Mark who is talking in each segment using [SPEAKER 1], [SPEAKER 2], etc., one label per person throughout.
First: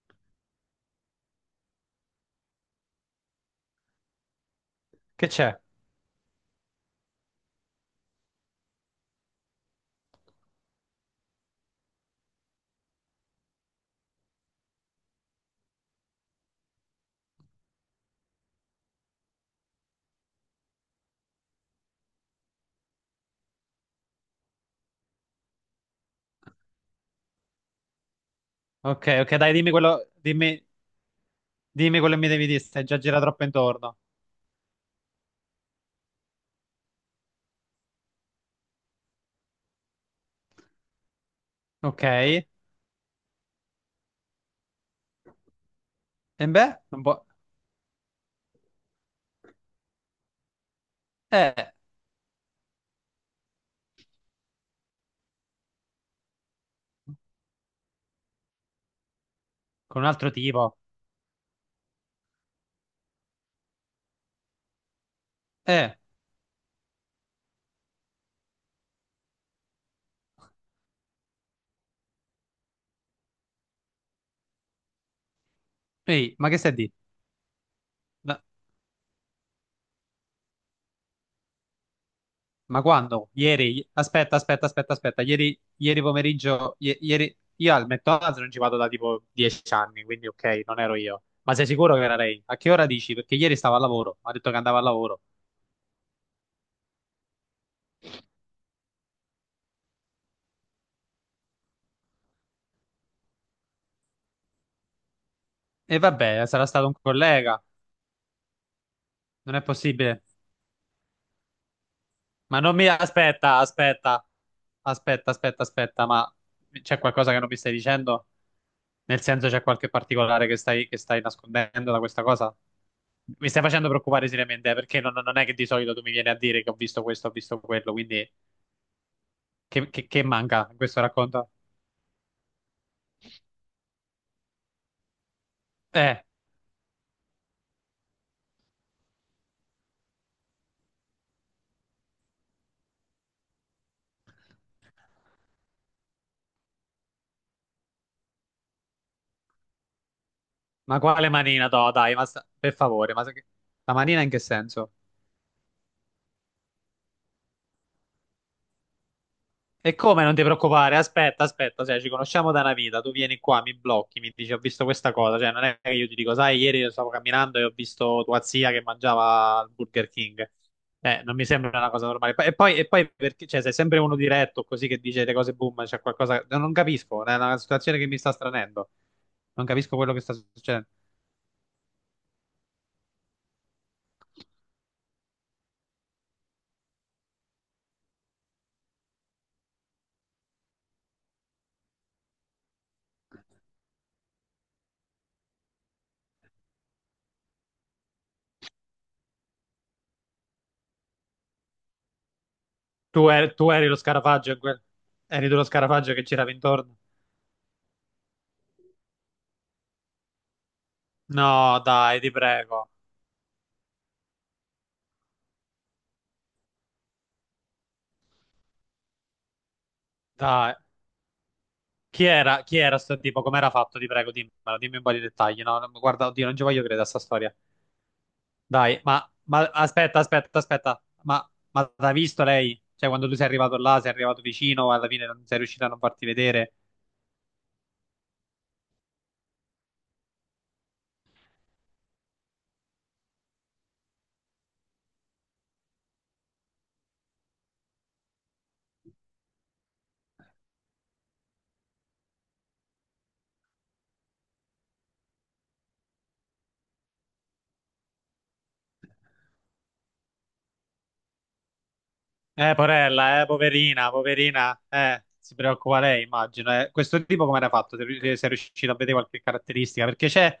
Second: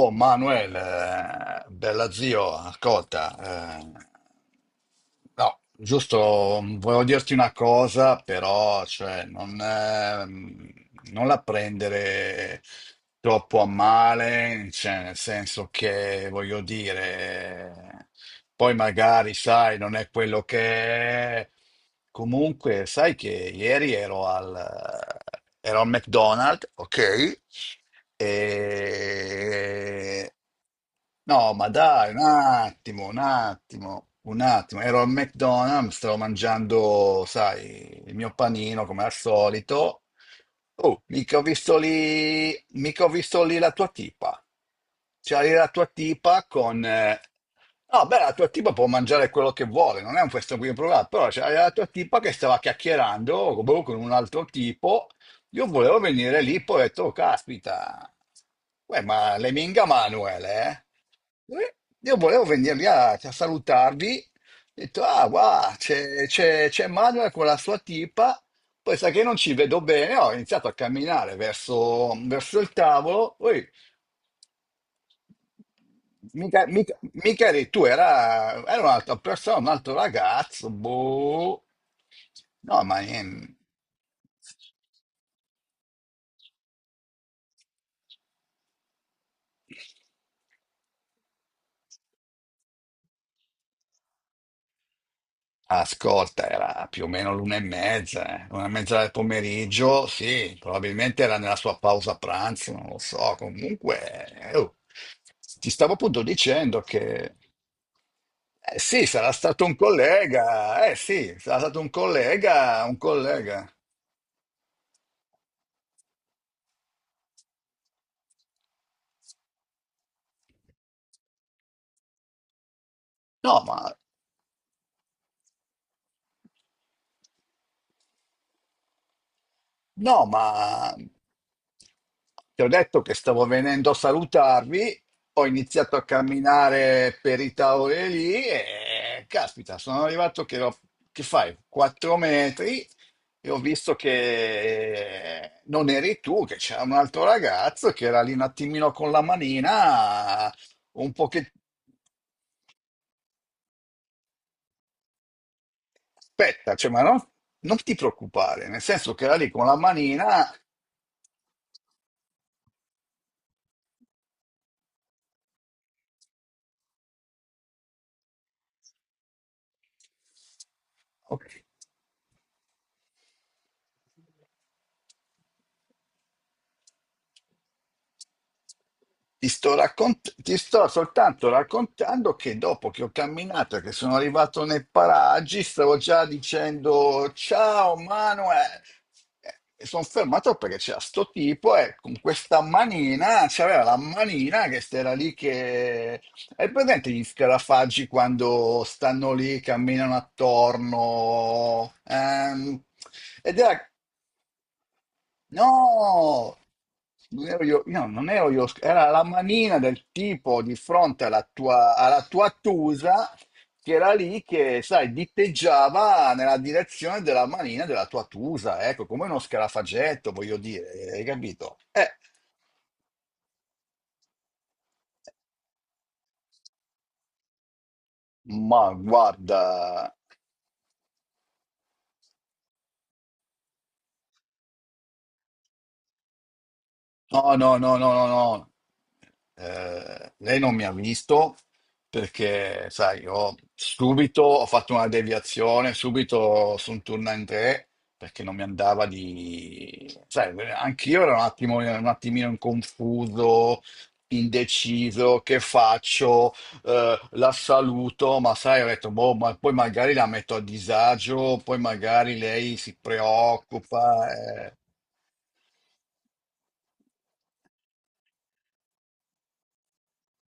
[SPEAKER 1] Oh Manuel, bella zio, ascolta,
[SPEAKER 2] Che c'è?
[SPEAKER 1] no, giusto, volevo dirti una cosa, però, cioè, non la prendere troppo a male, cioè, nel senso che, voglio dire, poi magari, sai, non è quello che è. Comunque, sai che ieri ero al McDonald's, ok?
[SPEAKER 2] Ok, ok, dai,
[SPEAKER 1] E no, ma
[SPEAKER 2] dimmi
[SPEAKER 1] dai,
[SPEAKER 2] quello
[SPEAKER 1] un
[SPEAKER 2] che mi devi dire. Stai già
[SPEAKER 1] attimo, un
[SPEAKER 2] gira troppo intorno.
[SPEAKER 1] attimo, un attimo. Ero al McDonald's, stavo mangiando, sai, il mio panino come al solito. Oh, mica ho visto
[SPEAKER 2] Ok, e
[SPEAKER 1] lì, mica ho visto lì la tua tipa. C'era lì la tua tipa
[SPEAKER 2] beh,
[SPEAKER 1] con...
[SPEAKER 2] non può...
[SPEAKER 1] no, beh, la tua tipa può mangiare quello che vuole, non è un questo qui problema, però c'era la
[SPEAKER 2] Eh,
[SPEAKER 1] tua tipa che stava chiacchierando boh, con un altro tipo. Io volevo venire lì, poi ho detto, "Oh, caspita, uè, ma le minga
[SPEAKER 2] con un altro
[SPEAKER 1] Manuel,
[SPEAKER 2] tipo.
[SPEAKER 1] eh?" Eh, Io volevo venire lì a salutarvi, ho detto, ah, guarda,
[SPEAKER 2] Eh,
[SPEAKER 1] c'è Manuel con la sua tipa, poi sa che non ci vedo bene, ho iniziato a camminare verso il tavolo, poi
[SPEAKER 2] Ehi, ma che
[SPEAKER 1] mica,
[SPEAKER 2] stai di?
[SPEAKER 1] mica, mica eri tu, era,
[SPEAKER 2] Ma,
[SPEAKER 1] era un'altra persona, un altro ragazzo, boh, no,
[SPEAKER 2] ma
[SPEAKER 1] ma...
[SPEAKER 2] quando? Ieri? Aspetta, aspetta, aspetta, aspetta, ieri pomeriggio, ieri... Io al McDonald's non ci vado da tipo 10 anni, quindi ok, non ero io. Ma sei sicuro che era lei? A che ora dici? Perché ieri stavo al lavoro, ha detto che andava al lavoro.
[SPEAKER 1] Ascolta, era più o meno l'una e mezza, eh. Una e mezza del pomeriggio, sì, probabilmente era nella sua pausa pranzo, non lo so. Comunque, oh, ti stavo
[SPEAKER 2] E
[SPEAKER 1] appunto
[SPEAKER 2] vabbè, sarà
[SPEAKER 1] dicendo
[SPEAKER 2] stato un
[SPEAKER 1] che
[SPEAKER 2] collega,
[SPEAKER 1] sì, sarà
[SPEAKER 2] non è
[SPEAKER 1] stato un
[SPEAKER 2] possibile.
[SPEAKER 1] collega, eh sì, sarà stato un
[SPEAKER 2] Ma non
[SPEAKER 1] collega,
[SPEAKER 2] mi
[SPEAKER 1] un
[SPEAKER 2] aspetta,
[SPEAKER 1] collega.
[SPEAKER 2] aspetta, aspetta, aspetta, aspetta, ma c'è qualcosa che non mi stai dicendo? Nel senso, c'è qualche particolare che stai nascondendo da questa cosa? Mi
[SPEAKER 1] No,
[SPEAKER 2] stai facendo
[SPEAKER 1] ma
[SPEAKER 2] preoccupare seriamente, perché non è che di solito tu mi vieni a dire che ho visto questo, ho visto quello, quindi che, che
[SPEAKER 1] No,
[SPEAKER 2] manca in
[SPEAKER 1] ma
[SPEAKER 2] questo racconto?
[SPEAKER 1] ti ho detto che stavo venendo a salutarvi, ho iniziato a
[SPEAKER 2] Eh,
[SPEAKER 1] camminare per i tavoli lì e caspita, sono arrivato che, che fai, 4 metri e ho visto che non eri tu, che c'era un altro ragazzo che era lì un attimino con la manina,
[SPEAKER 2] ma
[SPEAKER 1] un po'
[SPEAKER 2] quale
[SPEAKER 1] che...
[SPEAKER 2] manina, no, dai, ma per favore, ma la manina in che senso?
[SPEAKER 1] Aspetta, cioè, ma non ti preoccupare, nel senso che era lì con la
[SPEAKER 2] E come non ti
[SPEAKER 1] manina...
[SPEAKER 2] preoccupare? Aspetta, aspetta, cioè, ci conosciamo da una vita, tu vieni qua, mi blocchi, mi dici ho visto questa cosa, cioè non è che io ti dico, sai, ieri stavo camminando e ho visto tua zia che mangiava il Burger King. Non mi sembra una cosa normale. E poi perché, cioè, sei sempre uno diretto così che dice le cose boom, c'è qualcosa, non capisco, è una situazione che mi sta stranendo.
[SPEAKER 1] Ti
[SPEAKER 2] Non
[SPEAKER 1] sto,
[SPEAKER 2] capisco quello che sta
[SPEAKER 1] raccont- ti
[SPEAKER 2] succedendo.
[SPEAKER 1] sto soltanto raccontando che dopo che ho camminato, e che sono arrivato nei paraggi, stavo già dicendo ciao Manuel. E sono fermato perché c'era sto tipo e con questa manina, c'aveva la manina che era lì che... Hai presente gli scarafaggi quando stanno lì, camminano attorno?
[SPEAKER 2] Tu,
[SPEAKER 1] Ed era
[SPEAKER 2] eri lo scarafaggio, eri tu lo scarafaggio che girava
[SPEAKER 1] No,
[SPEAKER 2] intorno.
[SPEAKER 1] non ero io non ero io, era la manina del tipo di fronte alla
[SPEAKER 2] No,
[SPEAKER 1] tua,
[SPEAKER 2] dai,
[SPEAKER 1] alla
[SPEAKER 2] ti
[SPEAKER 1] tua
[SPEAKER 2] prego.
[SPEAKER 1] Tusa che era lì che, sai, diteggiava nella direzione della manina della tua Tusa, ecco, come uno scarafagetto, voglio
[SPEAKER 2] Dai.
[SPEAKER 1] dire, hai capito?
[SPEAKER 2] Chi era sto tipo? Com'era fatto? Ti prego, dimmelo, dimmi un po' di dettagli. No, no, guarda, oddio, non ci voglio credere a sta storia.
[SPEAKER 1] Ma
[SPEAKER 2] Dai,
[SPEAKER 1] guarda.
[SPEAKER 2] ma aspetta, aspetta, aspetta. Ma l'ha visto lei? Cioè, quando tu sei arrivato là, sei arrivato vicino, alla fine non sei riuscito a non farti vedere.
[SPEAKER 1] No, no, no, no, no, no. Lei non mi ha visto perché, sai, io subito ho fatto una deviazione, subito sono tornato in tre perché non mi andava di... Sai, anch'io ero un attimino in confuso, indeciso, che faccio? La saluto, ma sai, ho detto, boh, ma poi magari la metto a disagio, poi magari lei si
[SPEAKER 2] Porella, poverina,
[SPEAKER 1] preoccupa. Eh.
[SPEAKER 2] poverina, si preoccupa lei, immagino. Eh. Questo tipo come era fatto? Se è riuscito a vedere qualche caratteristica? Perché c'è,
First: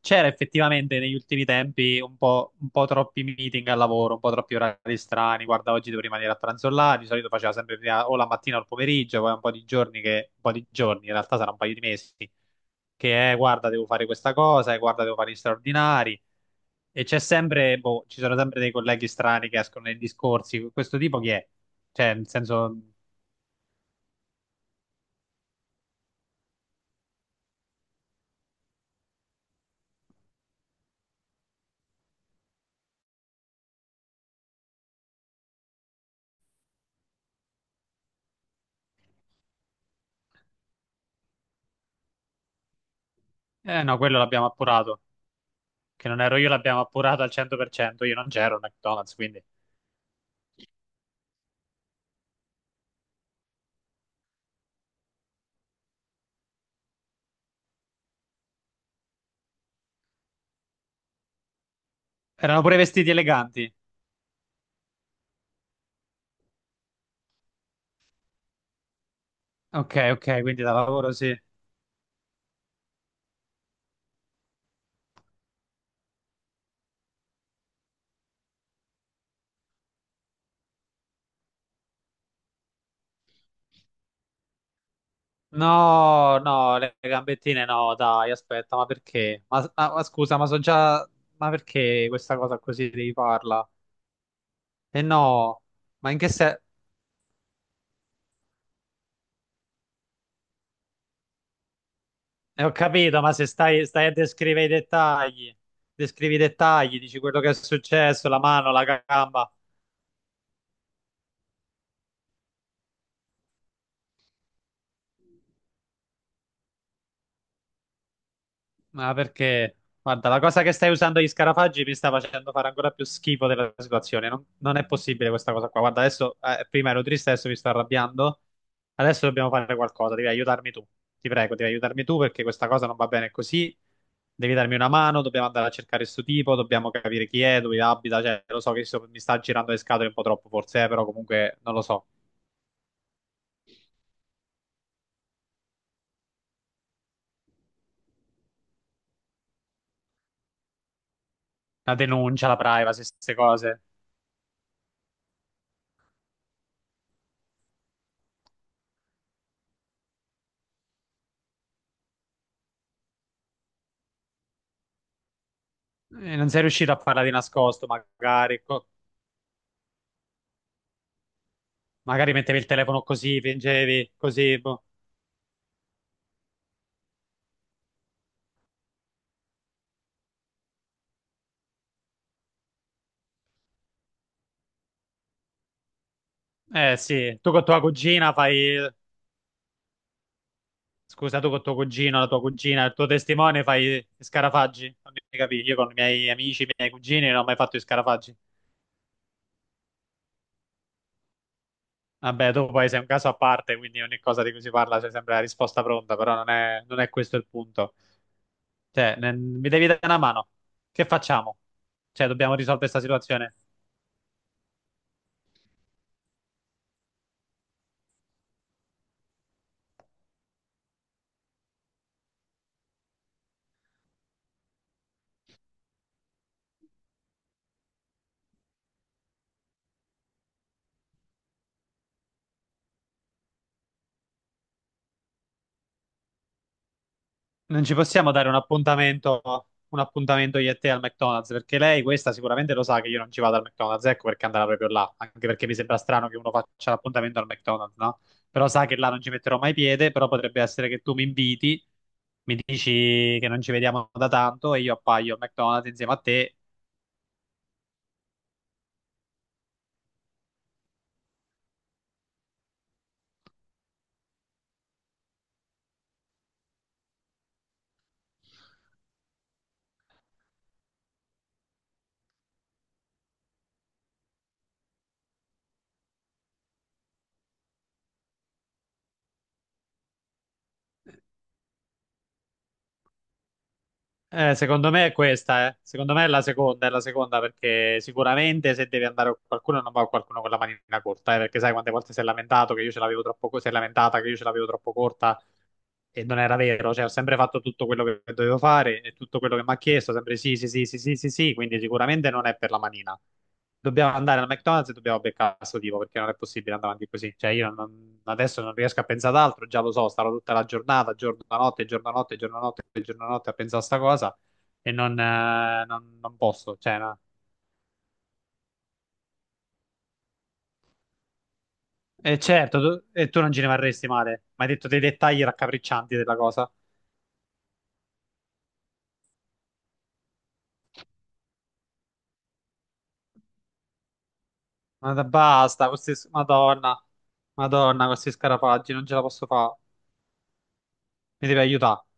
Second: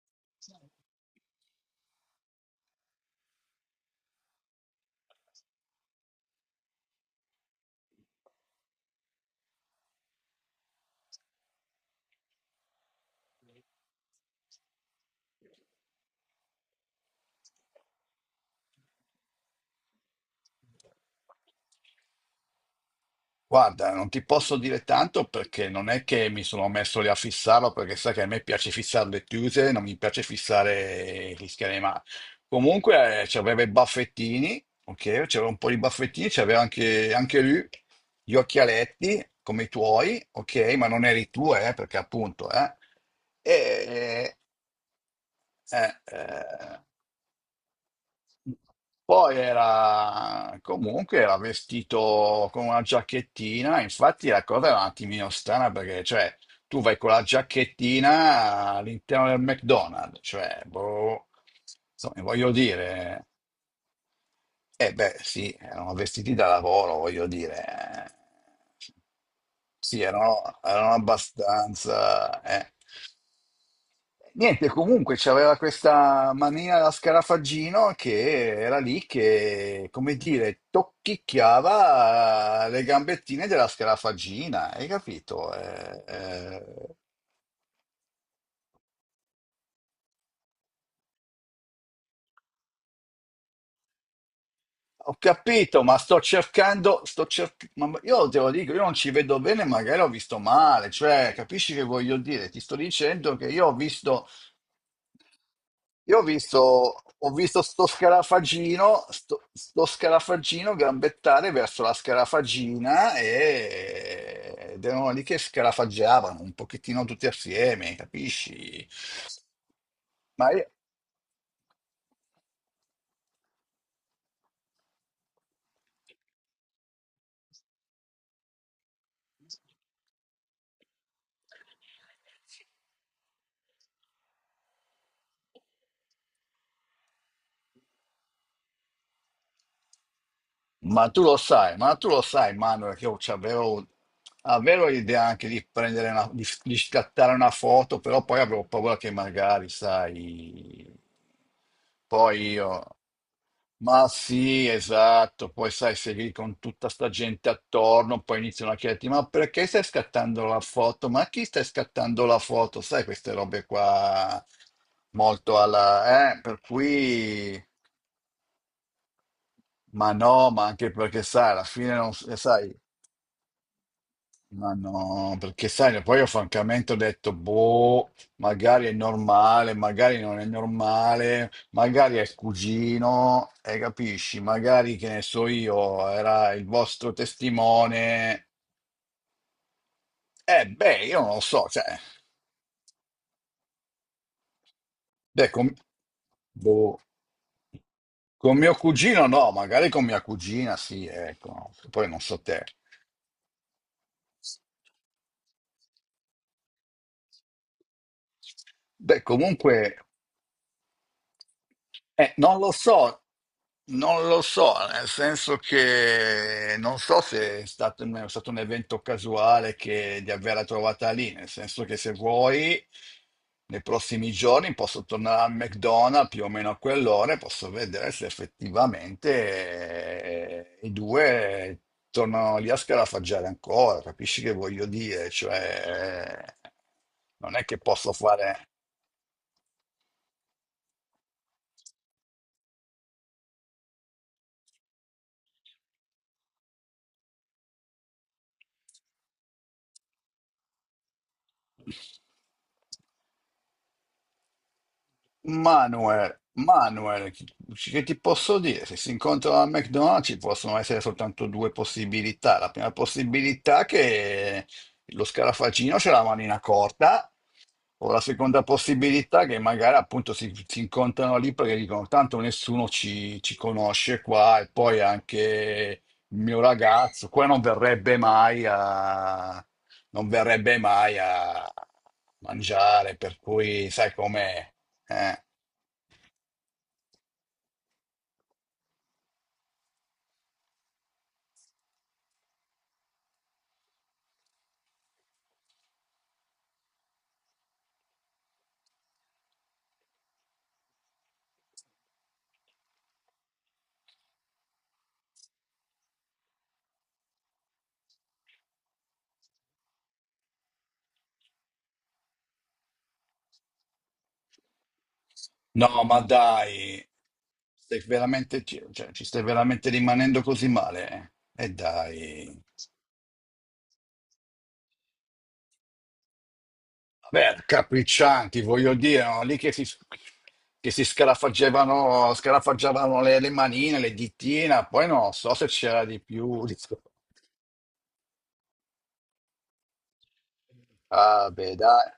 [SPEAKER 2] c'era effettivamente negli ultimi tempi un po' troppi meeting al lavoro, un po' troppi orari strani. Guarda, oggi devo rimanere a pranzo là, di solito faceva sempre prima o la mattina o il pomeriggio, poi un po' di giorni, in realtà sarà un paio di mesi, che è, guarda, devo fare questa cosa, e guarda, devo fare gli straordinari. E c'è sempre, boh, ci sono sempre dei colleghi strani che escono nei discorsi. Questo tipo chi è? Cioè, nel senso,
[SPEAKER 1] Guarda, non ti posso dire tanto perché non è che mi sono messo lì a fissarlo, perché sai che a me piace fissare le chiuse, non mi piace fissare gli schemi, ma comunque c'aveva i baffettini, ok? C'aveva un po' di baffettini, c'aveva anche, anche lui gli occhialetti come i tuoi, ok? Ma non eri tu, perché appunto, eh.
[SPEAKER 2] eh no, quello
[SPEAKER 1] E,
[SPEAKER 2] l'abbiamo appurato.
[SPEAKER 1] eh,
[SPEAKER 2] Che non ero io,
[SPEAKER 1] eh,
[SPEAKER 2] l'abbiamo appurato al 100%. Io non c'ero al McDonald's,
[SPEAKER 1] poi
[SPEAKER 2] quindi.
[SPEAKER 1] era, comunque, era vestito con una giacchettina, infatti la cosa era un attimino strana perché cioè tu vai con la giacchettina all'interno del McDonald's, cioè boh, insomma, voglio
[SPEAKER 2] Erano pure vestiti
[SPEAKER 1] dire,
[SPEAKER 2] eleganti.
[SPEAKER 1] eh beh, sì, erano vestiti da lavoro, voglio dire. Eh.
[SPEAKER 2] Ok,
[SPEAKER 1] Sì,
[SPEAKER 2] ok,
[SPEAKER 1] erano,
[SPEAKER 2] quindi da
[SPEAKER 1] erano
[SPEAKER 2] lavoro sì.
[SPEAKER 1] abbastanza.... Niente, comunque c'aveva questa mania da scarafaggino che era lì che, come dire, tocchicchiava le gambettine della scarafaggina, hai capito?
[SPEAKER 2] No, no, le gambettine no, dai, aspetta, ma perché? Ma, ma scusa, ma so già. Ma perché questa cosa così devi farla? E
[SPEAKER 1] Ho
[SPEAKER 2] no,
[SPEAKER 1] capito, ma
[SPEAKER 2] ma in
[SPEAKER 1] sto
[SPEAKER 2] che senso?
[SPEAKER 1] cercando, ma io te lo dico, io non ci vedo bene, magari ho visto male, cioè, capisci che voglio dire? Ti
[SPEAKER 2] Ho
[SPEAKER 1] sto
[SPEAKER 2] capito, ma
[SPEAKER 1] dicendo che
[SPEAKER 2] se
[SPEAKER 1] io ho
[SPEAKER 2] stai a
[SPEAKER 1] visto,
[SPEAKER 2] descrivere i dettagli,
[SPEAKER 1] io ho
[SPEAKER 2] descrivi i dettagli,
[SPEAKER 1] visto,
[SPEAKER 2] dici
[SPEAKER 1] ho
[SPEAKER 2] quello che è
[SPEAKER 1] visto sto
[SPEAKER 2] successo, la mano, la
[SPEAKER 1] scarafaggino, sto,
[SPEAKER 2] gamba.
[SPEAKER 1] sto scarafaggino gambettare verso la scarafagina e... ed erano lì che scarafaggiavano un pochettino tutti assieme, capisci?
[SPEAKER 2] Ma perché? Guarda, la
[SPEAKER 1] Ma
[SPEAKER 2] cosa
[SPEAKER 1] io-
[SPEAKER 2] che stai usando gli scarafaggi mi sta facendo fare ancora più schifo della situazione. Non è possibile questa cosa qua. Guarda, adesso prima ero triste, adesso mi sto arrabbiando. Adesso dobbiamo fare qualcosa. Devi aiutarmi tu. Ti prego, devi aiutarmi tu perché questa cosa non va bene così. Devi darmi una mano. Dobbiamo andare a cercare questo tipo. Dobbiamo capire chi è, dove abita. Cioè, lo so che mi sta girando le scatole un po' troppo, forse, però
[SPEAKER 1] Ma tu lo
[SPEAKER 2] comunque non
[SPEAKER 1] sai,
[SPEAKER 2] lo
[SPEAKER 1] ma
[SPEAKER 2] so.
[SPEAKER 1] tu lo sai, Manuel, che io avevo l'idea anche di prendere una, di scattare una foto, però poi avevo paura che magari, sai,
[SPEAKER 2] La denuncia,
[SPEAKER 1] poi
[SPEAKER 2] la
[SPEAKER 1] io,
[SPEAKER 2] privacy, queste cose.
[SPEAKER 1] ma sì, esatto, poi sai, sei lì con tutta sta gente attorno, poi iniziano a chiederti, ma perché stai scattando la foto? Ma a chi stai scattando la foto? Sai, queste robe qua, molto alla,
[SPEAKER 2] Non
[SPEAKER 1] per
[SPEAKER 2] sei riuscito a farla di
[SPEAKER 1] cui...
[SPEAKER 2] nascosto, magari.
[SPEAKER 1] Ma no, ma anche perché sai, alla fine non
[SPEAKER 2] Magari mettevi il
[SPEAKER 1] sai,
[SPEAKER 2] telefono così, fingevi, così.
[SPEAKER 1] ma
[SPEAKER 2] Boh.
[SPEAKER 1] no, perché sai, poi io francamente ho detto, boh, magari è normale, magari non è normale, magari è il cugino, e capisci, magari che ne so io, era il
[SPEAKER 2] Eh
[SPEAKER 1] vostro
[SPEAKER 2] sì, tu con tua cugina
[SPEAKER 1] testimone.
[SPEAKER 2] fai...
[SPEAKER 1] Beh, io non lo
[SPEAKER 2] Scusa, tu con
[SPEAKER 1] so,
[SPEAKER 2] tuo
[SPEAKER 1] cioè,
[SPEAKER 2] cugino, la tua cugina, il tuo testimone fai gli scarafaggi. Non mi
[SPEAKER 1] beh,
[SPEAKER 2] capi,
[SPEAKER 1] con,
[SPEAKER 2] io con i miei amici, i miei
[SPEAKER 1] boh,
[SPEAKER 2] cugini non ho mai fatto i scarafaggi.
[SPEAKER 1] con mio cugino no, magari con mia cugina sì, ecco, poi non so
[SPEAKER 2] Vabbè,
[SPEAKER 1] te.
[SPEAKER 2] tu poi sei un caso a parte, quindi ogni cosa di cui si parla c'è sempre la risposta pronta, però non è questo il punto. Cioè,
[SPEAKER 1] Beh,
[SPEAKER 2] mi devi
[SPEAKER 1] comunque
[SPEAKER 2] dare una mano. Che facciamo? Cioè, dobbiamo
[SPEAKER 1] Non lo
[SPEAKER 2] risolvere questa
[SPEAKER 1] so,
[SPEAKER 2] situazione.
[SPEAKER 1] non lo so, nel senso che non so se è stato un evento casuale che, di averla trovata lì, nel senso che se vuoi, nei prossimi giorni posso tornare al McDonald's più o meno a quell'ora e posso vedere se effettivamente i due tornano lì a scarafaggiare ancora, capisci che voglio dire? Cioè, non è che
[SPEAKER 2] Non ci
[SPEAKER 1] posso
[SPEAKER 2] possiamo dare
[SPEAKER 1] fare...
[SPEAKER 2] un appuntamento io e te al McDonald's, perché lei questa sicuramente lo sa che io non ci vado al McDonald's, ecco perché andava proprio là, anche perché mi sembra strano che uno faccia l'appuntamento al McDonald's, no? Però sa che là non ci metterò mai piede, però potrebbe essere che tu mi inviti, mi dici che non ci vediamo da tanto e io appaio al McDonald's insieme a
[SPEAKER 1] Manuel,
[SPEAKER 2] te.
[SPEAKER 1] Manuel, che ti posso dire? Se si incontrano al McDonald's ci possono essere soltanto due possibilità. La prima possibilità è che lo scarafaggino c'è la manina corta, o la seconda possibilità è che magari appunto si incontrano lì perché dicono tanto nessuno ci conosce qua e poi anche il mio ragazzo qua non verrebbe mai a mangiare, per cui sai com'è.
[SPEAKER 2] Secondo me è
[SPEAKER 1] Eh.
[SPEAKER 2] questa, eh. Secondo me è la seconda perché sicuramente se devi andare con qualcuno non va con qualcuno con la manina corta, perché sai quante volte si è lamentato che io ce l'avevo troppo, si è lamentata che io ce l'avevo troppo corta e non era vero, cioè ho sempre fatto tutto quello che dovevo fare e tutto quello che mi ha chiesto, sempre sì, sì, sì, sì, sì, sì, sì, quindi sicuramente non è per la manina. Dobbiamo andare al McDonald's e dobbiamo beccare questo tipo perché non è possibile andare avanti così. Cioè io adesso non riesco a pensare ad altro, già lo so, starò tutta la giornata, giorno a notte, giorno a notte, giorno a notte, giorno a notte a pensare a sta cosa e
[SPEAKER 1] No, ma
[SPEAKER 2] non posso. Cioè,
[SPEAKER 1] dai,
[SPEAKER 2] no.
[SPEAKER 1] stai veramente, ci cioè, ci stai veramente rimanendo così male? E
[SPEAKER 2] E
[SPEAKER 1] dai.
[SPEAKER 2] certo, tu, e tu non ci rimarresti male, mi hai detto dei dettagli raccapriccianti della cosa.
[SPEAKER 1] Vabbè, capriccianti, voglio dire, no? Lì che che si scarafaggiavano le manine, le dittine, poi
[SPEAKER 2] Ma
[SPEAKER 1] non so se
[SPEAKER 2] basta,
[SPEAKER 1] c'era
[SPEAKER 2] questi...
[SPEAKER 1] di più.
[SPEAKER 2] Madonna, Madonna, questi scarafaggi, non ce la posso fare. Mi
[SPEAKER 1] Ah,
[SPEAKER 2] devi
[SPEAKER 1] beh,
[SPEAKER 2] aiutare.
[SPEAKER 1] dai.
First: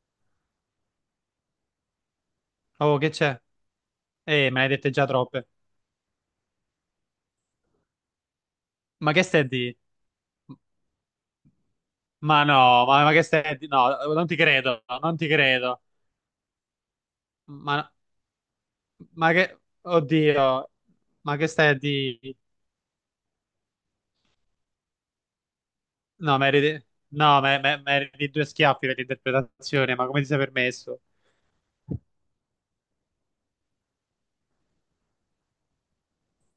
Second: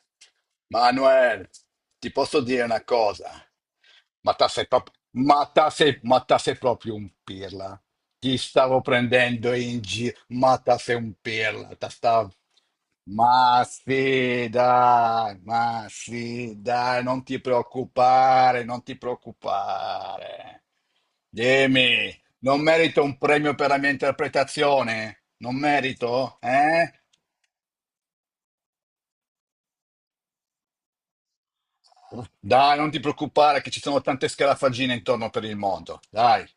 [SPEAKER 1] Manuel, ti posso dire una
[SPEAKER 2] Oh, che
[SPEAKER 1] cosa?
[SPEAKER 2] c'è?
[SPEAKER 1] Ma te
[SPEAKER 2] Me ne
[SPEAKER 1] sei
[SPEAKER 2] hai dette
[SPEAKER 1] proprio,
[SPEAKER 2] già troppe.
[SPEAKER 1] ma te sei proprio un pirla. Ti stavo
[SPEAKER 2] Ma che stai
[SPEAKER 1] prendendo
[SPEAKER 2] di?
[SPEAKER 1] in giro, ma te sei un pirla. Te stavo...
[SPEAKER 2] Ma no, ma che stai di? No, non ti credo, non ti credo.
[SPEAKER 1] Ma sì, dai, non ti
[SPEAKER 2] Ma,
[SPEAKER 1] preoccupare, non ti
[SPEAKER 2] ma che...
[SPEAKER 1] preoccupare.
[SPEAKER 2] Oddio, ma che stai
[SPEAKER 1] Dimmi,
[SPEAKER 2] di?
[SPEAKER 1] non merito un premio per la mia interpretazione? Non merito?
[SPEAKER 2] No, meriti...
[SPEAKER 1] Eh?
[SPEAKER 2] No, meriti due schiaffi per l'interpretazione, ma come ti sei permesso?
[SPEAKER 1] Dai, non ti preoccupare che ci sono tante scarafaggine intorno per il mondo. Dai.